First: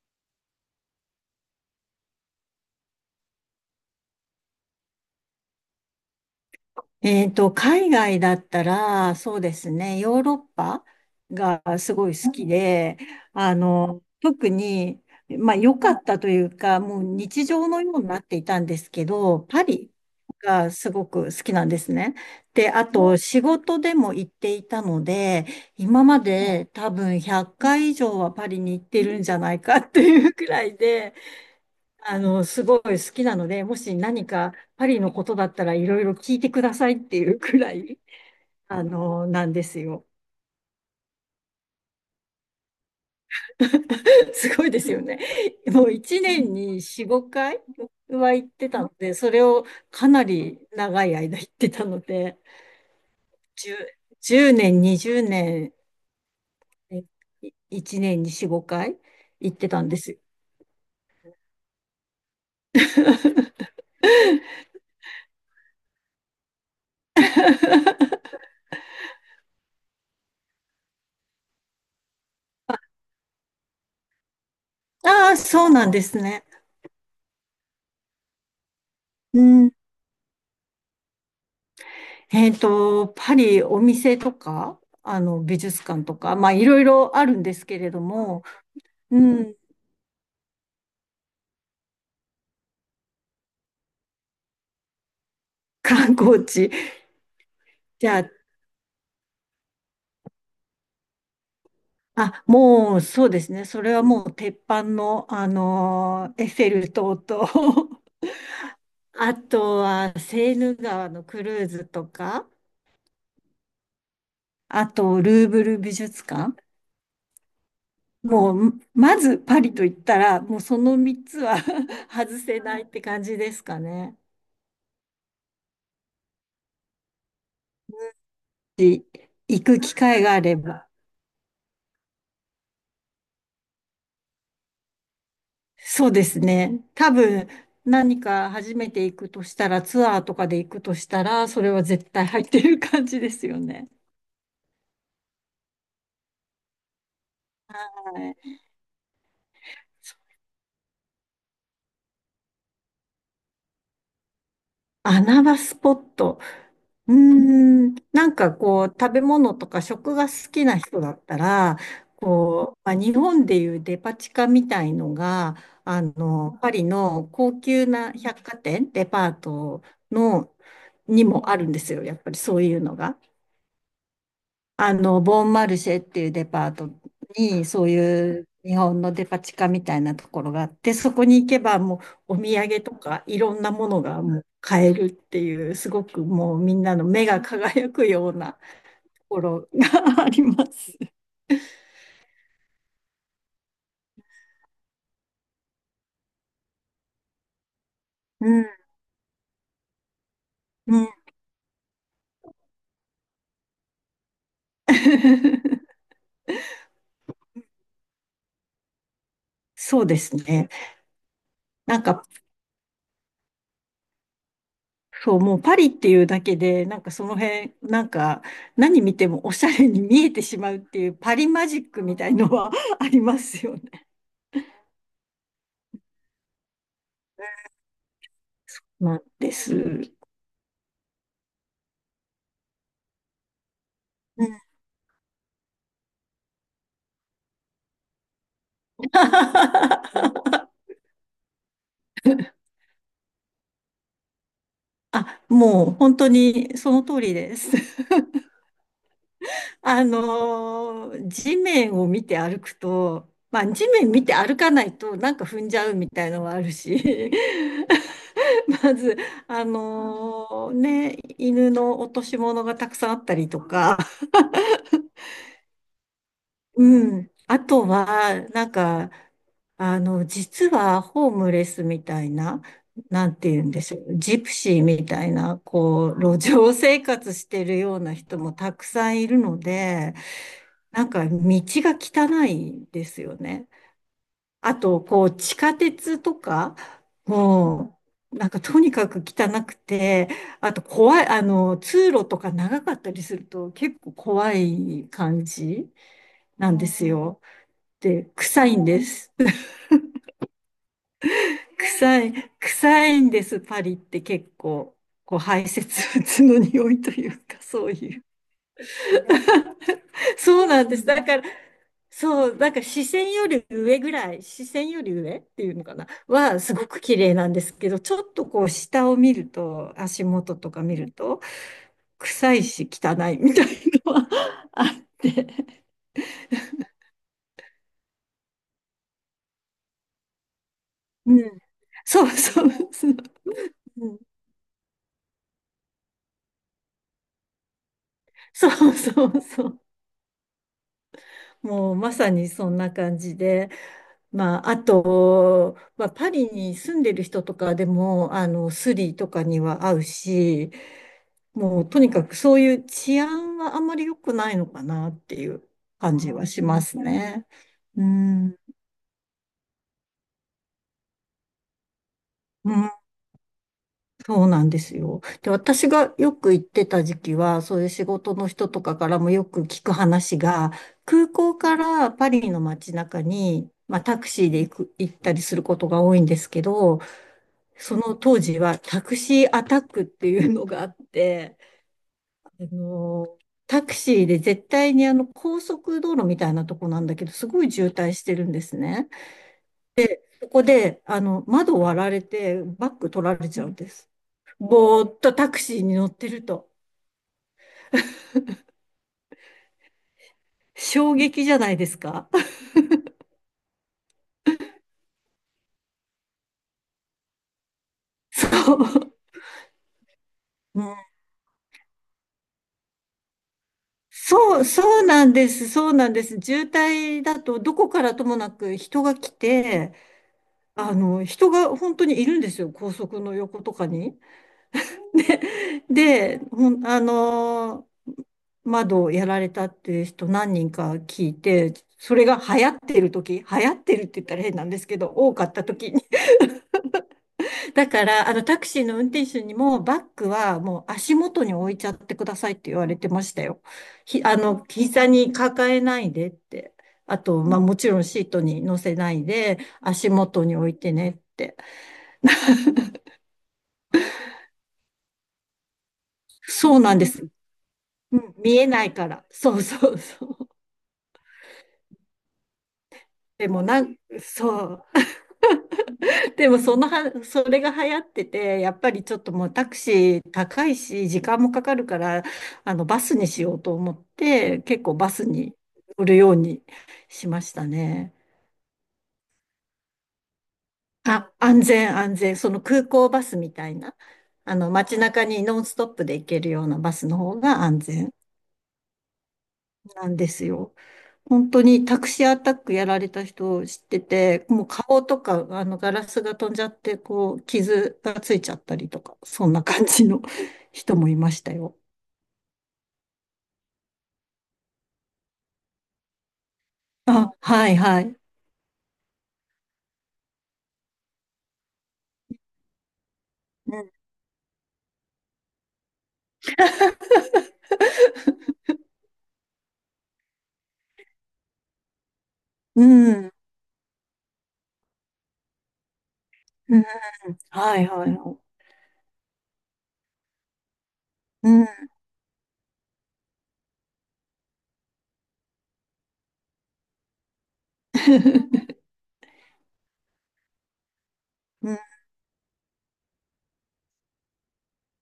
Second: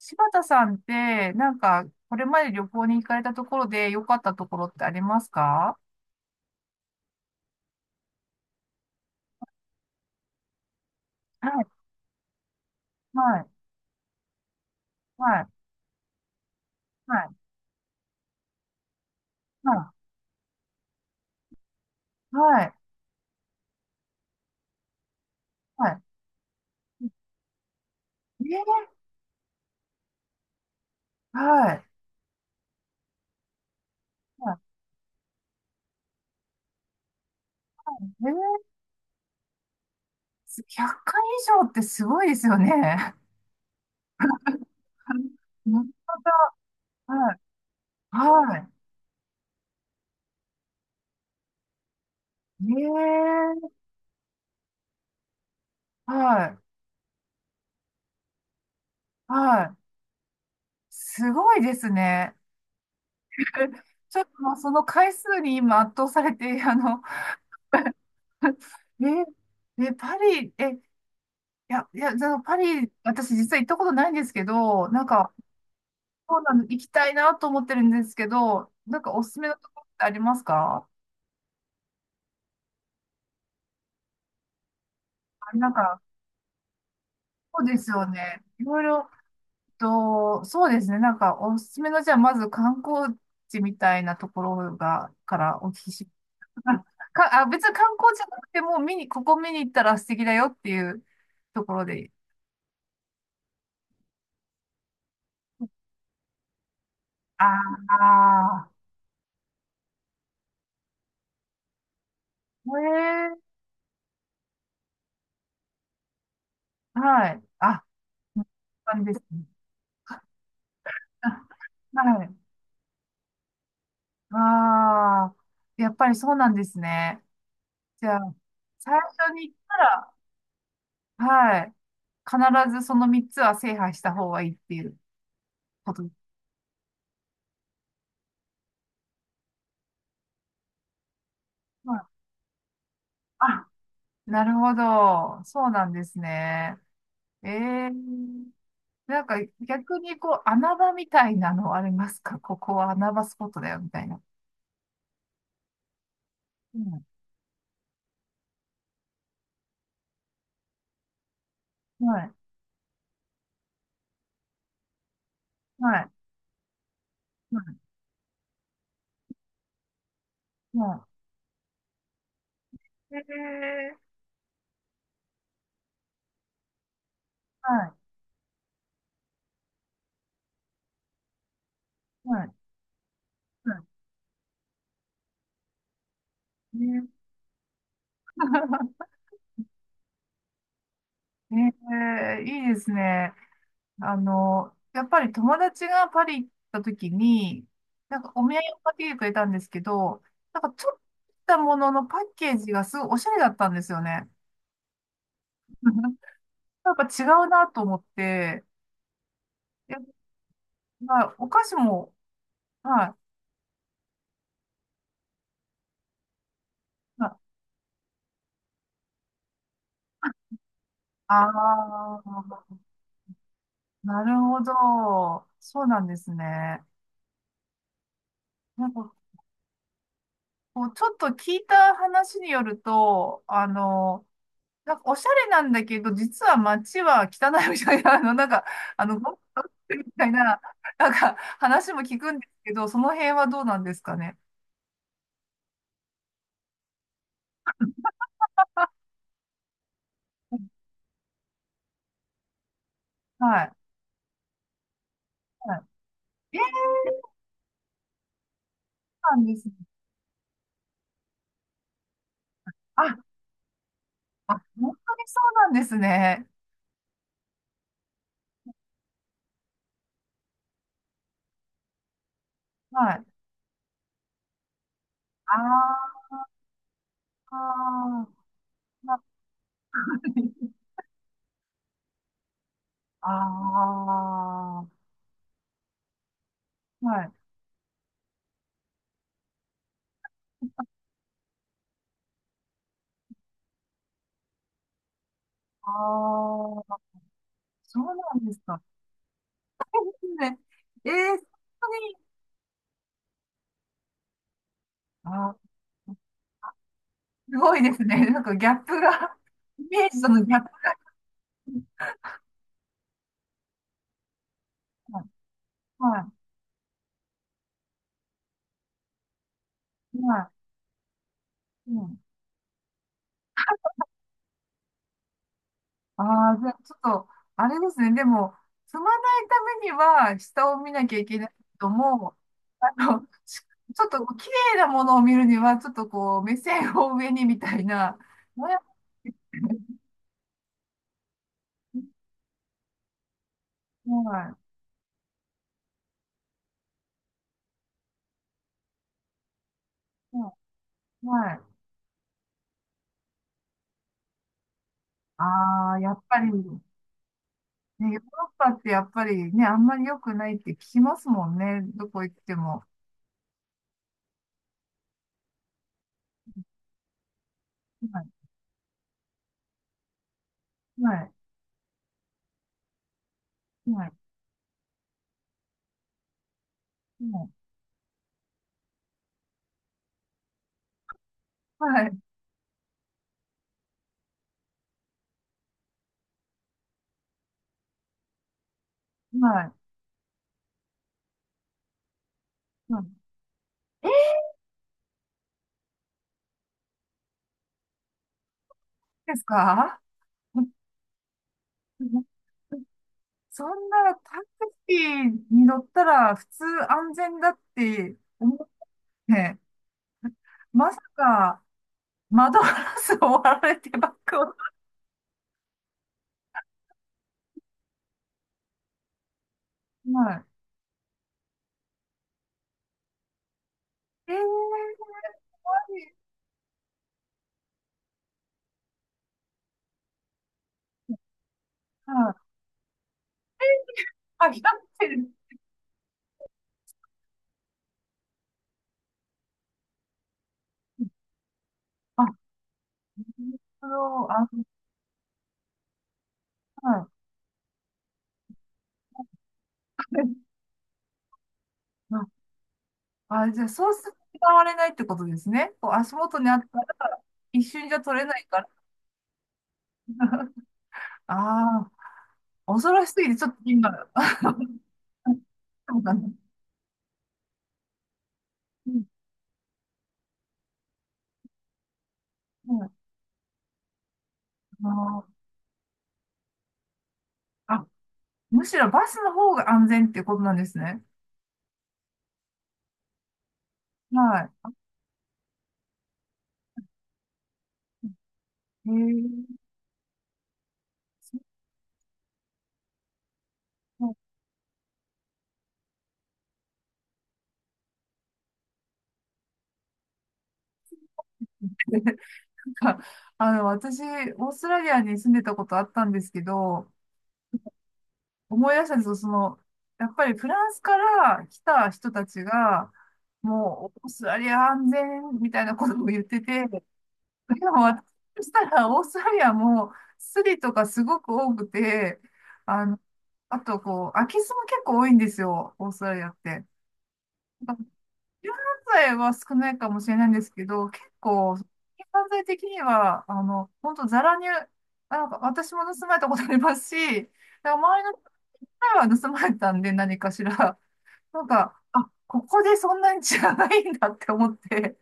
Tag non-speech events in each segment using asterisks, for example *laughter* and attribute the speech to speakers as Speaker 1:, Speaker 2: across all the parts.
Speaker 1: 柴田さんって、なんか、これまで旅行に行かれたところで良かったところってありますか？
Speaker 2: 海外だったら、そうですね、ヨーロッパ
Speaker 1: はい、
Speaker 2: がすごい好きで、
Speaker 1: はい、
Speaker 2: 特に、
Speaker 1: はい、
Speaker 2: まあ良かったというか、もう
Speaker 1: はい、
Speaker 2: 日常のようになっていたんですけど、パ
Speaker 1: は
Speaker 2: リがすごく好きなんですね。
Speaker 1: い、は
Speaker 2: で、
Speaker 1: い、
Speaker 2: あと仕事でも行っていたので、
Speaker 1: は
Speaker 2: 今まで多分100回以上はパ
Speaker 1: い。
Speaker 2: リに行ってるんじゃないかっていうくらいで、
Speaker 1: はい、
Speaker 2: すごい好きなので、もし何
Speaker 1: は
Speaker 2: か
Speaker 1: い。
Speaker 2: パリのことだったらいろいろ聞いてくださいっていうくらい、
Speaker 1: えー、
Speaker 2: なんですよ。
Speaker 1: 100回以上ってすごいですよね。*laughs*
Speaker 2: *laughs* すごいですよね。
Speaker 1: な
Speaker 2: も
Speaker 1: る
Speaker 2: う
Speaker 1: ほ
Speaker 2: 1年に4、
Speaker 1: ど。はい、
Speaker 2: 5回は行っ
Speaker 1: は
Speaker 2: て
Speaker 1: い。
Speaker 2: たので、それをかなり長い間行ってたので、
Speaker 1: え
Speaker 2: 10、年、20
Speaker 1: はい、
Speaker 2: 年、えい1年に4、5回行っ
Speaker 1: は
Speaker 2: て
Speaker 1: い。
Speaker 2: たんですよ。
Speaker 1: すごいですね。*laughs* ちょっともうその回数に今圧倒されて、えパリ、いや、いや、じゃあパリ、私実は行ったことないんですけど、なん
Speaker 2: あ
Speaker 1: か、
Speaker 2: あ、そうなんです
Speaker 1: そう
Speaker 2: ね。
Speaker 1: なの、行きたいなと思ってるんですけど、なんかおすす
Speaker 2: う
Speaker 1: めのと
Speaker 2: ん
Speaker 1: ころってありますか？
Speaker 2: えっと、パリ、お店とか、
Speaker 1: あ、
Speaker 2: 美
Speaker 1: なん
Speaker 2: 術
Speaker 1: か、
Speaker 2: 館とか、まあ、いろいろあるんで
Speaker 1: そう
Speaker 2: す
Speaker 1: で
Speaker 2: け
Speaker 1: す
Speaker 2: れど
Speaker 1: よね。
Speaker 2: も、
Speaker 1: いろいろ
Speaker 2: うん、
Speaker 1: と、そうですね。なんか、おすすめの、じゃあ、まず観光地みたいなところが、からお聞きし、
Speaker 2: 観光
Speaker 1: *laughs*
Speaker 2: 地。
Speaker 1: ああ、別に観
Speaker 2: じ
Speaker 1: 光地
Speaker 2: ゃ
Speaker 1: じゃ
Speaker 2: あ、
Speaker 1: なくても、見に、ここ見に行ったら素敵だよっていうところで。
Speaker 2: あ、もう、そうですね。それはもう、鉄板の、エッフェル塔
Speaker 1: あ
Speaker 2: と、
Speaker 1: あ、
Speaker 2: *laughs* あとは、セーヌ川のクルーズとか、
Speaker 1: え
Speaker 2: あと、ルーブル美術館。
Speaker 1: え、はい。あ、そう
Speaker 2: もう、
Speaker 1: なんで
Speaker 2: ま
Speaker 1: す
Speaker 2: ず、
Speaker 1: ね。
Speaker 2: パリと言ったら、もう、その3つ
Speaker 1: *laughs*
Speaker 2: は
Speaker 1: あ、
Speaker 2: *laughs*
Speaker 1: は
Speaker 2: 外
Speaker 1: い。
Speaker 2: せないって感じですかね。
Speaker 1: ああ、やっぱりそうなんですね。じゃあ、最
Speaker 2: し
Speaker 1: 初に言っ
Speaker 2: 行
Speaker 1: た
Speaker 2: く機
Speaker 1: ら、
Speaker 2: 会があれば。
Speaker 1: はい、必ずその3つは制覇した方がいいっていうこと
Speaker 2: そ
Speaker 1: で
Speaker 2: う
Speaker 1: す。
Speaker 2: ですね。多分、何か初めて行くとしたら、ツアーとかで行くとしたら、それは
Speaker 1: は
Speaker 2: 絶
Speaker 1: い。
Speaker 2: 対入ってる感じですよ
Speaker 1: あ、
Speaker 2: ね。
Speaker 1: なるほど。そうなんですね。ええ、
Speaker 2: はい。
Speaker 1: なんか逆にこう穴場みたいなのありますか？ここは穴場スポットだよみたいな。
Speaker 2: 穴場スポット。
Speaker 1: うん。
Speaker 2: うーん、なんかこう、食べ物とか食が好きな人だったら、
Speaker 1: はい。
Speaker 2: こう、まあ、日本でいうデパ地下みたいのが、
Speaker 1: はい。
Speaker 2: パリの高級
Speaker 1: は
Speaker 2: な百貨店、デパートの、
Speaker 1: い。は
Speaker 2: にもあるんですよ。やっぱりそういうの
Speaker 1: い。
Speaker 2: が。
Speaker 1: ええ、
Speaker 2: ボンマルシェっていうデパートに、
Speaker 1: は
Speaker 2: そう
Speaker 1: い。
Speaker 2: いう日本のデパ地下みたいなところがあって、そこに行けばもうお
Speaker 1: はい。
Speaker 2: 土産とかいろんな
Speaker 1: は
Speaker 2: ものがもう買えるっていう、すごくもうみ
Speaker 1: い。
Speaker 2: んな
Speaker 1: ね。
Speaker 2: の目が輝くようなところが *laughs* あります。
Speaker 1: *laughs* ええ、いいですね。やっぱり友達がパリ行った時に、なんかお
Speaker 2: う
Speaker 1: 土産
Speaker 2: ん、
Speaker 1: を買ってきてくれたんですけど、なんかちょ
Speaker 2: う
Speaker 1: っと
Speaker 2: ん。
Speaker 1: したもののパッケージがすごいおしゃれだったんですよね。
Speaker 2: *laughs*
Speaker 1: *laughs* やっぱ違うなと思って、や
Speaker 2: そ
Speaker 1: っ
Speaker 2: うですね。
Speaker 1: ぱお菓子
Speaker 2: なん
Speaker 1: も、
Speaker 2: か、
Speaker 1: はい。
Speaker 2: そう、もうパリっていうだけで、なんかそ
Speaker 1: ま
Speaker 2: の辺、なんか何見てもおしゃれに見えてしまうっていうパ
Speaker 1: あ、
Speaker 2: リマジックみたいのは *laughs* ありますよね。
Speaker 1: なるほど。そうなんですね。なんか
Speaker 2: なんです。うん *laughs*。
Speaker 1: こう、ちょっと聞いた話によると、なんかおしゃれなんだけど、実は街は汚いみたいな、なんか、ゴミが落ちてるみたいな、なんか話も聞くんですけど、その辺はどうなんですかね。
Speaker 2: あ、もう本当にその通りです。*laughs*
Speaker 1: うん、
Speaker 2: 地面を見て歩くと、ま
Speaker 1: は
Speaker 2: あ地
Speaker 1: い。
Speaker 2: 面見て歩かないとなんか踏ん
Speaker 1: は
Speaker 2: じ
Speaker 1: い。
Speaker 2: ゃうみたいのはある
Speaker 1: そ
Speaker 2: し、*laughs* まず、
Speaker 1: うなんですね。
Speaker 2: 犬の落とし物がたくさんあっ
Speaker 1: あ、
Speaker 2: たりとか、
Speaker 1: あ、本当にそうなんですね。
Speaker 2: うん。あとは、なんか、実はホームレスみたいな、
Speaker 1: はい。
Speaker 2: なんて言うんでしょう、ジプシーみたい
Speaker 1: あ
Speaker 2: な、こう、路上生活してるような
Speaker 1: あ、
Speaker 2: 人も
Speaker 1: *laughs*
Speaker 2: たくさんいるので、なんか道が汚いです
Speaker 1: あ
Speaker 2: よね。
Speaker 1: あ、
Speaker 2: あと、こう、地下鉄とか、
Speaker 1: はい。
Speaker 2: もう、なんかとにかく汚くて、あと怖い、通路とか長かったりすると結構怖い感
Speaker 1: あ
Speaker 2: じなんで
Speaker 1: あ、
Speaker 2: すよ。
Speaker 1: そうな
Speaker 2: で、
Speaker 1: んです
Speaker 2: 臭い
Speaker 1: か。
Speaker 2: んです。
Speaker 1: ね、えー、本当
Speaker 2: 臭
Speaker 1: に、
Speaker 2: い、臭いんです、パリって結構。こう
Speaker 1: あ
Speaker 2: 排
Speaker 1: ー、
Speaker 2: 泄物の匂いという
Speaker 1: す
Speaker 2: か、
Speaker 1: ごい
Speaker 2: そ
Speaker 1: で
Speaker 2: う
Speaker 1: す
Speaker 2: いう。
Speaker 1: ね。なんかギャップが、イメージとのギャッ
Speaker 2: そう
Speaker 1: プ。
Speaker 2: なんです。だから、そう、だから視線より上ぐらい、視線より上っていうのかな、
Speaker 1: は
Speaker 2: はすごく綺麗なんですけど、ちょっとこう下を見ると、
Speaker 1: い。
Speaker 2: 足
Speaker 1: は
Speaker 2: 元とか見ると、
Speaker 1: い。うん。
Speaker 2: 臭いし汚いみたいのは *laughs* あって。
Speaker 1: ああ、じゃあちょっと、あれですね。でも、踏まないためには、下を見なきゃい
Speaker 2: う
Speaker 1: けないけ
Speaker 2: ん。
Speaker 1: ど
Speaker 2: そう
Speaker 1: も、
Speaker 2: そう
Speaker 1: あ
Speaker 2: そう。
Speaker 1: の、しちょ
Speaker 2: う
Speaker 1: っ
Speaker 2: ん
Speaker 1: と、綺麗なものを見るには、ちょっとこう、目線を上にみたいな。ね。
Speaker 2: そうそうそう。もうまさにそんな感じで。
Speaker 1: は
Speaker 2: まあ、あと、まあ、パリに住んでる人とかでも、スリとかには合う
Speaker 1: い。は
Speaker 2: し、
Speaker 1: い。はい。
Speaker 2: もうとにかくそういう治安はあんまり良くないのかなっていう
Speaker 1: ああ、や
Speaker 2: 感
Speaker 1: っ
Speaker 2: じ
Speaker 1: ぱ
Speaker 2: は
Speaker 1: り、
Speaker 2: し
Speaker 1: ね、
Speaker 2: ますね。う
Speaker 1: ヨーロッ
Speaker 2: ん。
Speaker 1: パってやっぱりね、あんまり良くないって聞きますもんね。どこ行って
Speaker 2: う
Speaker 1: も。
Speaker 2: んそうなんですよ。で、私がよく行ってた時期は、そういう仕
Speaker 1: はい。
Speaker 2: 事の人とかからもよく聞く話が、
Speaker 1: は
Speaker 2: 空
Speaker 1: い。
Speaker 2: 港からパリの街中に、まあ、
Speaker 1: はい。
Speaker 2: タクシーで行ったりすることが多いんですけど、
Speaker 1: はい。
Speaker 2: その当時はタクシーアタックっていうのがあって、
Speaker 1: はい。
Speaker 2: あの、タクシーで絶対にあの高速道路みたいなとこなんだけど、すごい渋滞してるんですね。
Speaker 1: は
Speaker 2: そこで、窓割られてバ
Speaker 1: い。
Speaker 2: ッ
Speaker 1: は
Speaker 2: グ取
Speaker 1: い
Speaker 2: られちゃうんです。ぼーっとタクシーに乗ってると。
Speaker 1: ですか？
Speaker 2: 衝撃じゃないですか？
Speaker 1: そんなタクシーに乗ったら普通安全だって
Speaker 2: *laughs* そ
Speaker 1: 思っ
Speaker 2: う。
Speaker 1: て、
Speaker 2: う
Speaker 1: ま
Speaker 2: ん
Speaker 1: さか窓ガラスを割られてバッグを。
Speaker 2: そう、そうなんです。そうなんです。渋滞だと、どこからともなく人が来て、
Speaker 1: は
Speaker 2: 人が本当にいるんですよ。高速の横とかに。
Speaker 1: い。
Speaker 2: で、で、窓をやられたっていう人何人か聞いて、それ
Speaker 1: は
Speaker 2: が
Speaker 1: い。
Speaker 2: 流行ってる時、流行ってるって言ったら
Speaker 1: あ、
Speaker 2: 変なんで
Speaker 1: 光っ
Speaker 2: すけ
Speaker 1: て
Speaker 2: ど、
Speaker 1: る。
Speaker 2: 多かった時にだから、タクシーの運転手にも、バッグはもう足元に置いちゃってくだ
Speaker 1: あ、
Speaker 2: さいって言われてましたよ。
Speaker 1: そ
Speaker 2: ひ、
Speaker 1: の、
Speaker 2: あ
Speaker 1: あ、
Speaker 2: の、膝に抱えないでって。
Speaker 1: は
Speaker 2: あ
Speaker 1: い。
Speaker 2: と、まあ、もちろんシートに乗せないで、足元に置いてねって。
Speaker 1: あ、あ、じゃあそうすると使われないってことですね。こう足元にあっ
Speaker 2: そ
Speaker 1: た
Speaker 2: う
Speaker 1: ら
Speaker 2: なんです。
Speaker 1: 一瞬じゃ
Speaker 2: う
Speaker 1: 取れ
Speaker 2: ん
Speaker 1: ない
Speaker 2: 見
Speaker 1: か
Speaker 2: え
Speaker 1: ら。
Speaker 2: ないから。そうそうそう。
Speaker 1: ああ、恐ろしすぎてちょ
Speaker 2: で
Speaker 1: っと
Speaker 2: もな
Speaker 1: 今、
Speaker 2: ん、
Speaker 1: あ、
Speaker 2: そう。
Speaker 1: そうかな。
Speaker 2: でもそのは、それが流行ってて、やっ
Speaker 1: う
Speaker 2: ぱ
Speaker 1: ん、
Speaker 2: りちょっともうタクシー高いし、時間もかかるから、
Speaker 1: うん、
Speaker 2: バスにしようと思って、結
Speaker 1: あ
Speaker 2: 構バス
Speaker 1: ー
Speaker 2: に乗るようにしましたね。
Speaker 1: むしろバスの方が安全っていうことなんですね。
Speaker 2: あ、安全安全。その空港バスみたいな、
Speaker 1: は
Speaker 2: 街中にノンストップで行けるようなバスの方が安全
Speaker 1: い。へえ、
Speaker 2: なんですよ。
Speaker 1: そ
Speaker 2: 本当にタクシーアタックやられた人を知って
Speaker 1: うな
Speaker 2: て、もう顔とか、ガラスが飛んじゃって、こう、傷がついちゃったりとか、そんな感じの *laughs* 人もいました
Speaker 1: ん
Speaker 2: よ。
Speaker 1: だ。 *laughs* なんか *laughs* 私、オーストラリアに住んでたことあったんですけど、
Speaker 2: あ、はいはい。
Speaker 1: 思い出したんですよ、やっぱりフランスから来た人たちが、
Speaker 2: うん、
Speaker 1: もう、オーストラリア安全みたいなことを言ってて、でも私そしたら、オーストラリアもスリとかすごく多くて、
Speaker 2: う
Speaker 1: あの、
Speaker 2: ん、
Speaker 1: あと、こう、空き巣も結構多いんですよ、オーストラリアって。
Speaker 2: うんはいはいはい。
Speaker 1: 柔軟剤は少ないかもしれないんですけど、結
Speaker 2: う
Speaker 1: 構、柔
Speaker 2: ん。
Speaker 1: 軟剤的には、本当ザラに、なんか私も盗まれたことありますし、なんか周りの
Speaker 2: *laughs*
Speaker 1: 前は盗まれたんで、何かしら。なんか、あ、ここでそんなにじゃないんだって思って。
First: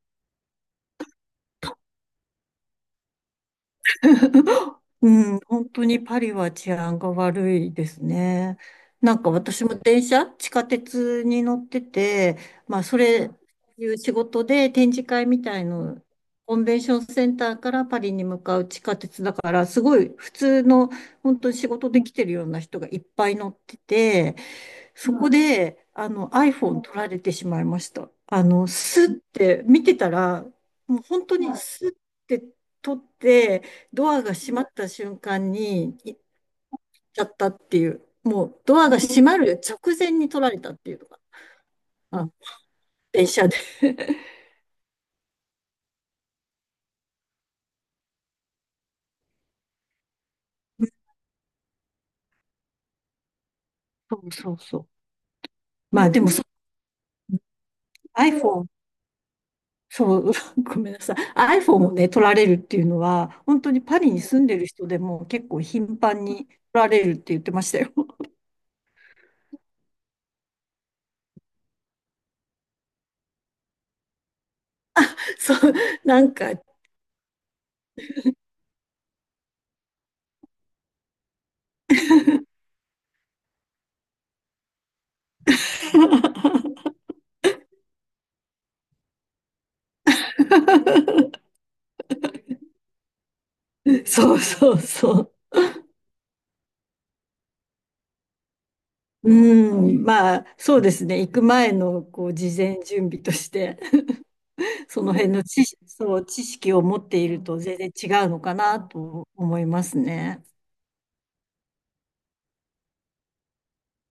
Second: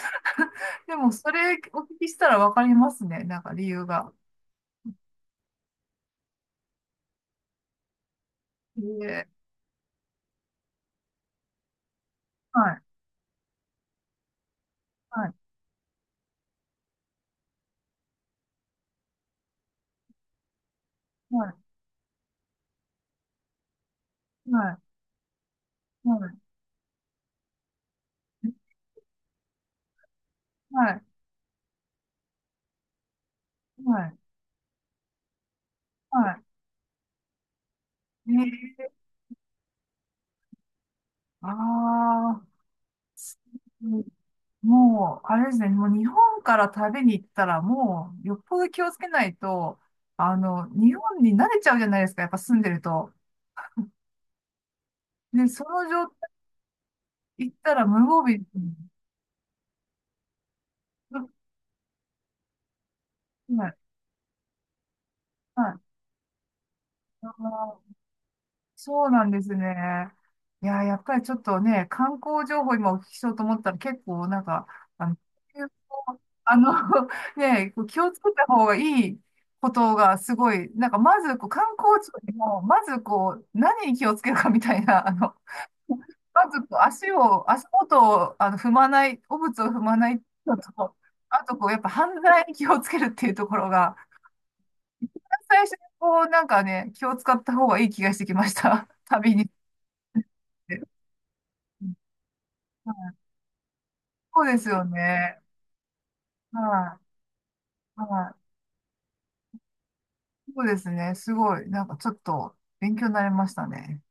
Speaker 1: *laughs* でも、それお聞きしたらわかりますね。なんか理由が。
Speaker 2: うん、本当にパリは治安が悪いですね。なん
Speaker 1: で、
Speaker 2: か私も電車、地下鉄に乗ってて、
Speaker 1: は
Speaker 2: ま
Speaker 1: い、
Speaker 2: あそれ、いう仕事で展示
Speaker 1: は
Speaker 2: 会
Speaker 1: い、
Speaker 2: みたいの、コンベンションセンターからパリに向かう地下鉄だから、すごい普通の、本
Speaker 1: は
Speaker 2: 当
Speaker 1: い、
Speaker 2: に仕事で来てるような人がいっぱい乗ってて、
Speaker 1: はい、
Speaker 2: そこで、
Speaker 1: はい、
Speaker 2: iPhone 取られてしまいました。スッて見てたら、
Speaker 1: は
Speaker 2: もう
Speaker 1: い、
Speaker 2: 本当にスッて取って、
Speaker 1: は
Speaker 2: ド
Speaker 1: い。
Speaker 2: アが閉まった瞬間に行っ
Speaker 1: は
Speaker 2: ちゃったっていう、
Speaker 1: い。
Speaker 2: もうドアが閉まる直前に取られたっていうのが、あ、
Speaker 1: ああ、
Speaker 2: 電車で。
Speaker 1: もう、あれですね、もう日本から旅に行ったら、もう、よっぽど気をつけないと、日本に慣れちゃうじゃないですか、やっぱ住んでると。
Speaker 2: そうそうそう。
Speaker 1: で、その
Speaker 2: ま
Speaker 1: 状
Speaker 2: あ
Speaker 1: 態
Speaker 2: でもそ、
Speaker 1: 行ったら無防備、う
Speaker 2: iPhone、
Speaker 1: ん、
Speaker 2: そう、*laughs* ごめんなさい。iPhone をね、取られるっていうのは、本
Speaker 1: は
Speaker 2: 当
Speaker 1: い。
Speaker 2: にパリに住んでる人でも結構
Speaker 1: はい。
Speaker 2: 頻繁に取られるって言ってましたよ。
Speaker 1: そうなんですね。いや、やっぱりちょっとね、観光情報今お聞きしようと思ったら結構なんか、あの、
Speaker 2: *laughs* そう、なんか
Speaker 1: あの *laughs* ね、こう気をつけた方がいいことがすごい、なんかまずこう観光地よりも、まずこう、何に気をつけるかみたいな、*laughs* まずこう足を、足元を踏まない、汚物を踏まないのと、あ
Speaker 2: *laughs*
Speaker 1: とこう、やっぱ犯罪に気をつけるっていうところが、
Speaker 2: そうそうそう。
Speaker 1: 最初にこう、なんかね、気を使った方がいい気がしてきました。*laughs* 旅に。
Speaker 2: うん、まあ、そうですね。行く前の、こう、事前
Speaker 1: は
Speaker 2: 準
Speaker 1: い、
Speaker 2: 備として、
Speaker 1: そうですよ
Speaker 2: その辺
Speaker 1: ね。
Speaker 2: の知識、そう、知識を持
Speaker 1: は
Speaker 2: っていると全然
Speaker 1: い。
Speaker 2: 違う
Speaker 1: は
Speaker 2: のかなと思いますね。
Speaker 1: い。そうですね。すごい。なんかちょっと勉強になりましたね。